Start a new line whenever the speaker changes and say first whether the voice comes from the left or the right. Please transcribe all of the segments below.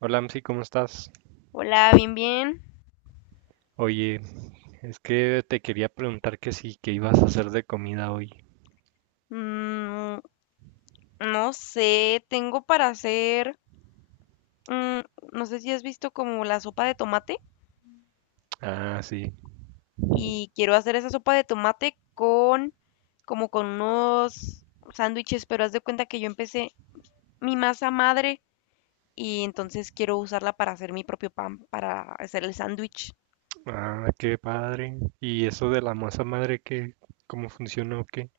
right: Hola, Amsi, ¿cómo estás?
left: Hola, bien, bien.
right: Oye, es que te quería preguntar que sí, que ibas a hacer de comida hoy.
left: Mm, no sé, tengo para hacer, mm, no sé si has visto como la sopa de tomate
right: Ah, sí.
left: y quiero hacer esa sopa de tomate con, como con unos sándwiches, pero haz de cuenta que yo empecé mi masa madre y entonces quiero usarla para hacer mi propio pan, para hacer el sándwich.
right: Ah, qué padre. ¿Y eso de la masa madre, qué, cómo funciona o qué?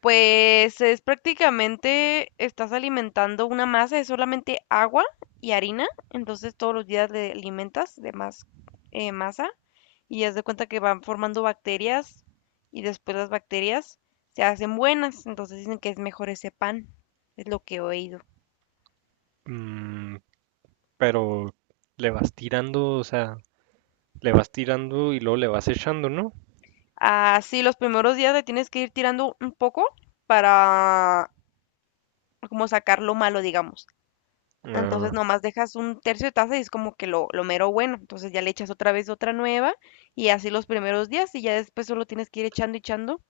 left: Pues es prácticamente, estás alimentando una masa, es solamente agua y harina, entonces todos los días le alimentas de más masa y haz de cuenta que van formando bacterias y después las bacterias se hacen buenas, entonces dicen que es mejor ese pan, es lo que he oído.
right: Mm, pero le vas tirando, o sea, le vas tirando y luego le vas echando, ¿no?
left: Así, los primeros días le tienes que ir tirando un poco para como sacar lo malo, digamos. Entonces
right: Ah,
left: nomás dejas un tercio de taza y es como que lo mero bueno. Entonces ya le echas otra vez otra nueva y así los primeros días y ya después solo tienes que ir echando y echando.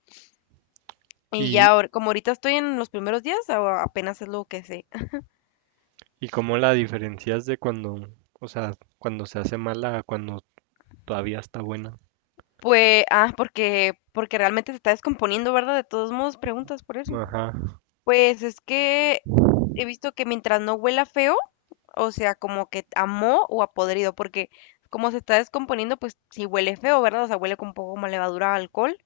left: Y ya,
right: y,
left: como ahorita estoy en los primeros días, apenas es lo que sé.
right: y cómo la diferencias de cuando, o sea, cuando se hace mala a cuando todavía está buena.
left: Pues, ah, porque, porque realmente se está descomponiendo, ¿verdad? De todos modos, preguntas por eso.
right: Ajá.
left: Pues es que he visto que mientras no huela feo, o sea, como que a moho o a podrido, porque como se está descomponiendo, pues sí huele feo, ¿verdad? O sea, huele con un poco como a levadura a alcohol,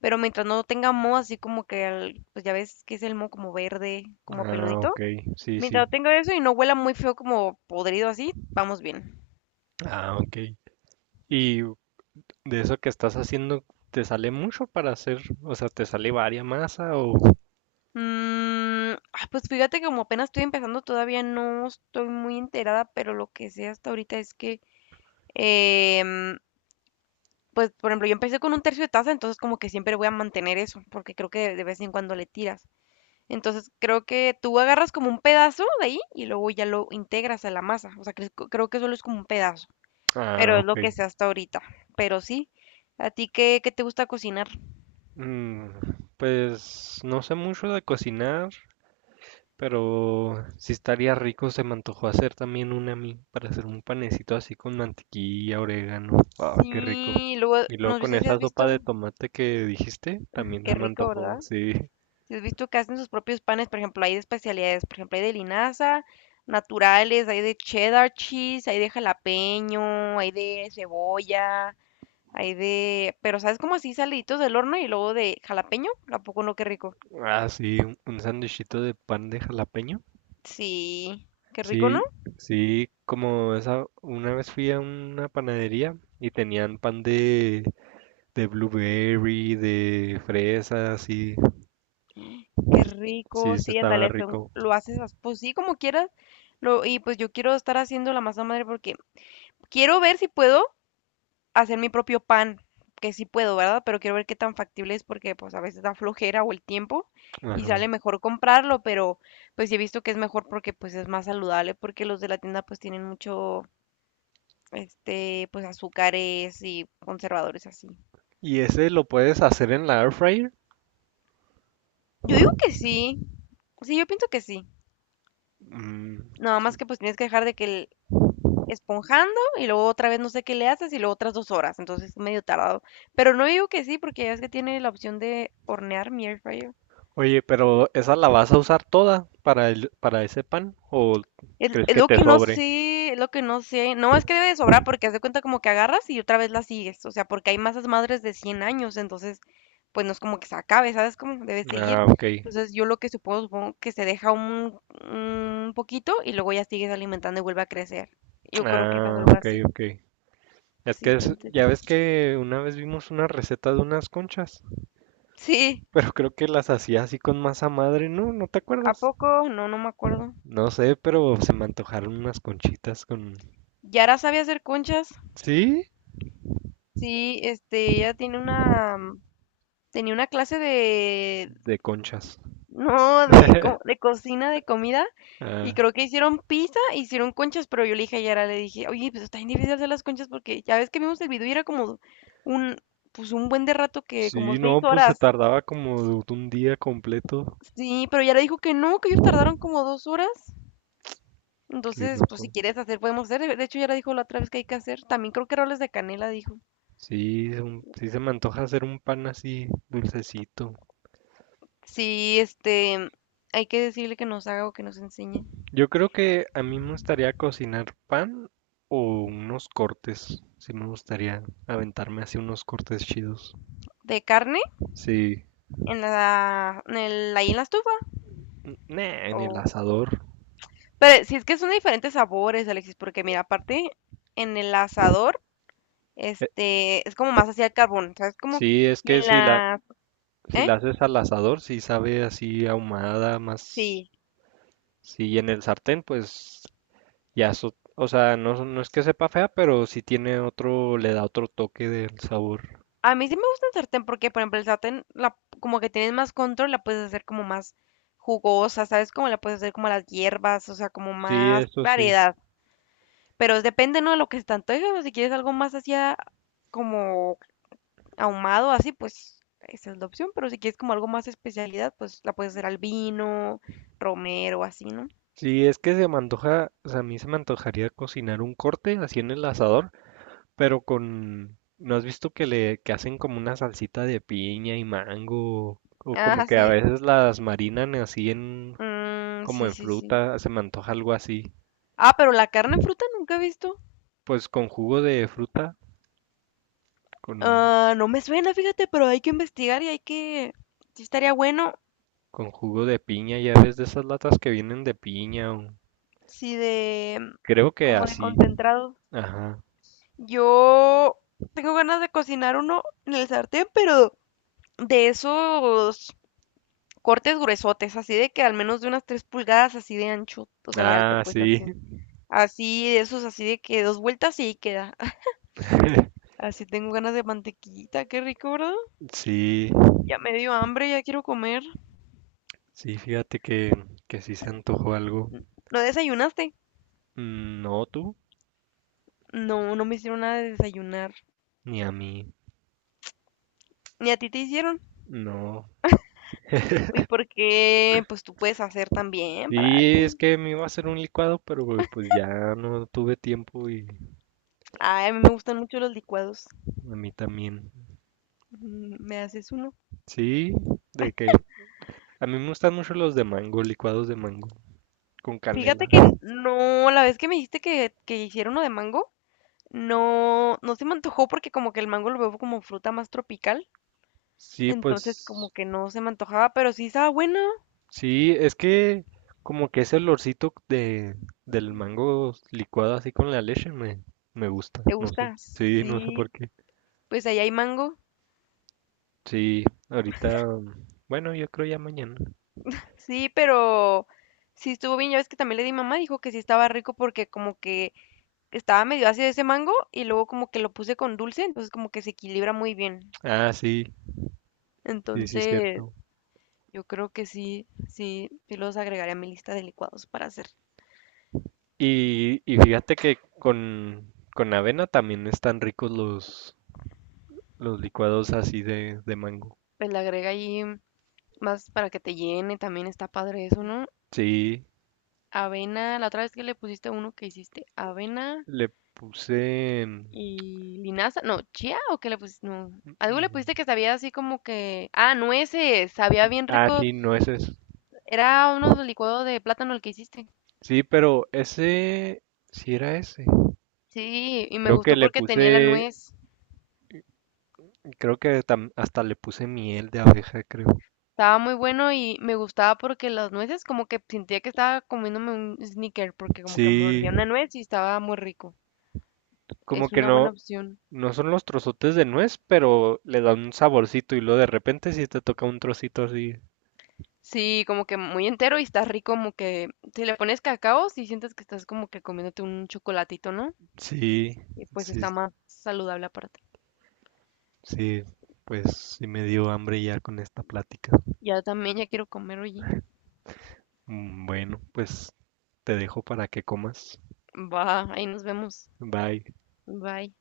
left: pero mientras no tenga moho, así como que, pues ya ves que es el moho como verde, como
right: Ah, ok.
left: peludito.
right: Sí,
left: Mientras
right: sí.
left: no tenga eso y no huela muy feo como podrido así, vamos bien.
right: Ah, ok. ¿Y de eso que estás haciendo, ¿te sale mucho para hacer? O sea, ¿te sale varia masa o...?
left: Mm, ah, pues fíjate que como apenas estoy empezando, todavía no estoy muy enterada, pero lo que sé hasta ahorita es que... em, pues, por ejemplo, yo empecé con un tercio de taza, entonces como que siempre voy a mantener eso, porque creo que de vez en cuando le tiras. Entonces creo que tú agarras como un pedazo de ahí y luego ya lo integras a la masa. O sea, creo que solo es como un pedazo,
right: Ah,
left: pero es
right: ok.
left: lo que sé hasta ahorita. Pero sí, ¿a ti qué, qué te gusta cocinar?
right: Mm, pues no sé mucho de cocinar, pero sí estaría rico. Se me antojó hacer también una a mí para hacer un panecito así con mantequilla, orégano. Ah, qué rico.
left: Sí, luego,
right: Y luego
left: no
right: con
left: sé si
right: esa
left: has
right: sopa de
left: visto,
right: tomate que dijiste, también
left: qué
right: se me
left: rico,
right: antojó,
left: ¿verdad?
right: sí.
left: Si has visto que hacen sus propios panes, por ejemplo, hay de especialidades, por ejemplo, hay de linaza, naturales, hay de cheddar cheese, hay de jalapeño, hay de cebolla, hay de, pero sabes como así saliditos del horno y luego de jalapeño, ¿a poco no? Qué rico.
right: Ah, sí, un sandwichito de pan de jalapeño.
left: Sí, qué rico, ¿no?
right: Sí, sí, como esa, una vez fui a una panadería y tenían pan de blueberry, de fresas, y
left: Qué
right: sí,
left: rico,
right: se
left: sí,
right: estaba
left: ándale,
right: rico.
left: lo haces, pues sí, como quieras. Lo, y pues yo quiero estar haciendo la masa madre porque quiero ver si puedo hacer mi propio pan, que sí puedo, ¿verdad? Pero quiero ver qué tan factible es porque pues a veces da flojera o el tiempo y
right: Ajá.
left: sale mejor comprarlo, pero pues sí he visto que es mejor porque pues es más saludable porque los de la tienda pues tienen mucho este, pues azúcares y conservadores así.
right: ¿Y ese lo puedes hacer en la air fryer?
left: Yo digo que sí. Sí, yo pienso que sí.
right: Mm.
left: Nada más que pues tienes que dejar de que el esponjando y luego otra vez no sé qué le haces y luego otras dos horas. Entonces es medio tardado. Pero no digo que sí porque ya es que tiene la opción de hornear mi air fryer.
right: Oye, pero ¿esa la vas a usar toda para el, para ese pan? ¿O
left: Es,
right: crees
left: es
right: que
left: lo
right: te
left: que no
right: sobre?
left: sé, es lo que no sé. No, es que debe de sobrar porque haz de cuenta como que agarras y otra vez la sigues. O sea, porque hay masas madres de 100 años, entonces, pues no es como que se acabe, ¿sabes? Como debe seguir.
right: Ah, ok.
left: Entonces, yo lo que supongo, supongo que se deja un poquito y luego ya sigues alimentando y vuelve a crecer. Yo creo que es
right: Ah,
left: algo
right: ok,
left: así.
right: ok.
left: Sí, está
right: Ya
left: interesante.
right: ves que una vez vimos una receta de unas conchas.
left: Sí,
right: Pero creo que las hacía así con masa madre, ¿no? ¿No te
left: ¿a
right: acuerdas?
left: poco? No, no me acuerdo.
right: No sé, pero se me antojaron unas conchitas con...
left: ¿Yara sabe hacer conchas?
right: ¿Sí?
left: Sí, este, ella tiene una, tenía una clase de,
right: De conchas.
left: no, de, de cocina, de comida. Y
right: Ah,
left: creo que hicieron pizza, hicieron conchas, pero yo le dije a Yara, le dije, oye, pues está bien difícil hacer las conchas porque ya ves que vimos el video y era como un, pues un buen de rato que como
right: sí,
left: seis
right: no, pues se
left: horas.
right: tardaba como de un día completo.
left: Sí, pero Yara dijo que no, que ellos tardaron como 2 horas.
right: Qué
left: Entonces, pues si
right: loco.
left: quieres hacer, podemos hacer. De hecho, Yara dijo la otra vez que hay que hacer. También creo que roles de canela, dijo.
right: Sí, sí se me antoja hacer un pan así dulcecito.
left: Sí, este, hay que decirle que nos haga o que nos enseñe.
right: Yo creo que a mí me gustaría cocinar pan o unos cortes. Sí me gustaría aventarme así unos cortes chidos.
left: ¿De carne?
right: Sí.
left: ¿En la, ahí en la estufa?
right: Nah, en el
left: ¿O
right: asador.
left: pero si es que son de diferentes sabores, Alexis, porque mira, aparte en el asador, este, es como más hacia el carbón, ¿sabes? Como,
right: Sí, es
left: y
right: que
left: en
right: si la,
left: la,
right: si
left: ¿eh?
right: la haces al asador, sí sabe así ahumada, más,
left: Sí.
right: sí, en el sartén, pues ya eso, o sea, no, no es que sepa fea, pero sí tiene otro, le da otro toque del sabor.
left: A mí sí me gusta el sartén porque, por ejemplo, el sartén, la, como que tienes más control, la puedes hacer como más jugosa, ¿sabes? Como la puedes hacer como las hierbas, o sea, como
right: Sí,
left: más
right: eso sí.
left: variedad. Pero depende, ¿no? De lo que se te antoje, o si quieres algo más hacia como ahumado así, pues esa es la opción, pero si quieres como algo más especialidad, pues la puedes hacer al vino, romero, así, ¿no?
right: Sí, es que se me antoja, o sea, a mí se me antojaría cocinar un corte así en el asador, pero con, ¿no has visto que hacen como una salsita de piña y mango, o como
left: Ah,
right: que a
left: sí.
right: veces las marinan así en,
left: Mm,
right: como
left: sí,
right: en
left: sí, sí.
right: fruta, se me antoja algo así.
left: Ah, pero la carne en fruta nunca he visto.
right: Pues con jugo de fruta, con,
left: Ah, no me suena, fíjate, pero hay que investigar y hay que... Sí estaría bueno,
right: con jugo de piña, ya ves de esas latas que vienen de piña, o-
left: sí de...
right: creo que
left: como de
right: así,
left: concentrado.
right: ajá.
left: Yo tengo ganas de cocinar uno en el sartén, pero de esos cortes gruesotes, así de que al menos de unas 3 pulgadas, así de ancho, o sea, de alto,
right: Ah,
left: pues
right: sí,
left: así. Así de esos, así de que dos vueltas y ahí queda. Así tengo ganas de mantequita, qué rico, ¿verdad?
right: sí,
left: Ya me dio hambre, ya quiero comer.
right: sí, fíjate que sí se antojó algo.
left: ¿No desayunaste?
right: Mm, no tú,
left: No, no me hicieron nada de desayunar.
right: ni a mí,
left: Ni a ti te hicieron.
right: no.
left: ¿Y por qué? Pues tú puedes hacer también para
right: Sí, es
left: alguien.
right: que me iba a hacer un licuado, pero pues ya no tuve tiempo y
left: Ay, a mí me gustan mucho los licuados.
right: a mí también.
left: Mm, ¿me haces uno?
right: Sí, de que a mí me gustan mucho los de mango, licuados de mango, con
left: Fíjate
right: canela.
left: que no, la vez que me dijiste que hicieron uno de mango, no, no se me antojó porque como que el mango lo veo como fruta más tropical,
right: Sí,
left: entonces como
right: pues
left: que no se me antojaba, pero sí estaba buena.
right: sí, es que como que ese olorcito de, del mango licuado así con la leche me, me gusta,
left: ¿Te
right: no sé.
left: gusta?
right: Sí, no sé
left: Sí,
right: por qué.
left: pues ahí hay mango.
right: Sí, ahorita, bueno, yo creo ya mañana.
left: Sí, pero sí estuvo bien. Ya ves que también le di a mamá, dijo que sí estaba rico porque como que estaba medio ácido ese mango y luego como que lo puse con dulce, entonces como que se equilibra muy bien.
right: Ah, sí, sí, sí,
left: Entonces,
right: cierto.
left: yo creo que sí, sí, sí los agregaré a mi lista de licuados para hacer.
right: Y fíjate que con avena también están ricos los licuados así de mango.
left: Pues le agrega ahí más para que te llene, también está padre eso, ¿no?
right: Sí,
left: Avena, la otra vez que le pusiste uno que hiciste, avena
right: le puse...
left: y linaza, no, chía o qué le pusiste, no, algo le pusiste que
right: mm,
left: sabía así como que, ah, nueces, sabía bien
right: ah,
left: rico,
right: sí, no ese es.
left: era uno de licuado de plátano el que hiciste.
right: Sí, pero ese... Sí era ese.
left: Sí, y me
right: Creo que
left: gustó
right: le
left: porque tenía la
right: puse,
left: nuez,
right: creo que hasta le puse miel de abeja, creo.
left: estaba muy bueno y me gustaba porque las nueces como que sentía que estaba comiéndome un sneaker porque como que
right: Sí,
left: mordía una nuez y estaba muy rico.
right: como
left: Es
right: que
left: una buena
right: no,
left: opción.
right: no son los trozotes de nuez, pero le dan un saborcito y luego de repente sí te toca un trocito así.
left: Sí, como que muy entero y está rico, como que si le pones cacao, si sientes que estás como que comiéndote un chocolatito, ¿no?
right: Sí,
left: Y pues
right: sí,
left: está más saludable aparte.
right: sí, pues sí me dio hambre ya con esta plática.
left: Ya también ya quiero comer, oye.
right: Mm, bueno, pues te dejo para que comas.
left: Va, ahí nos vemos.
right: Bye.
left: Bye.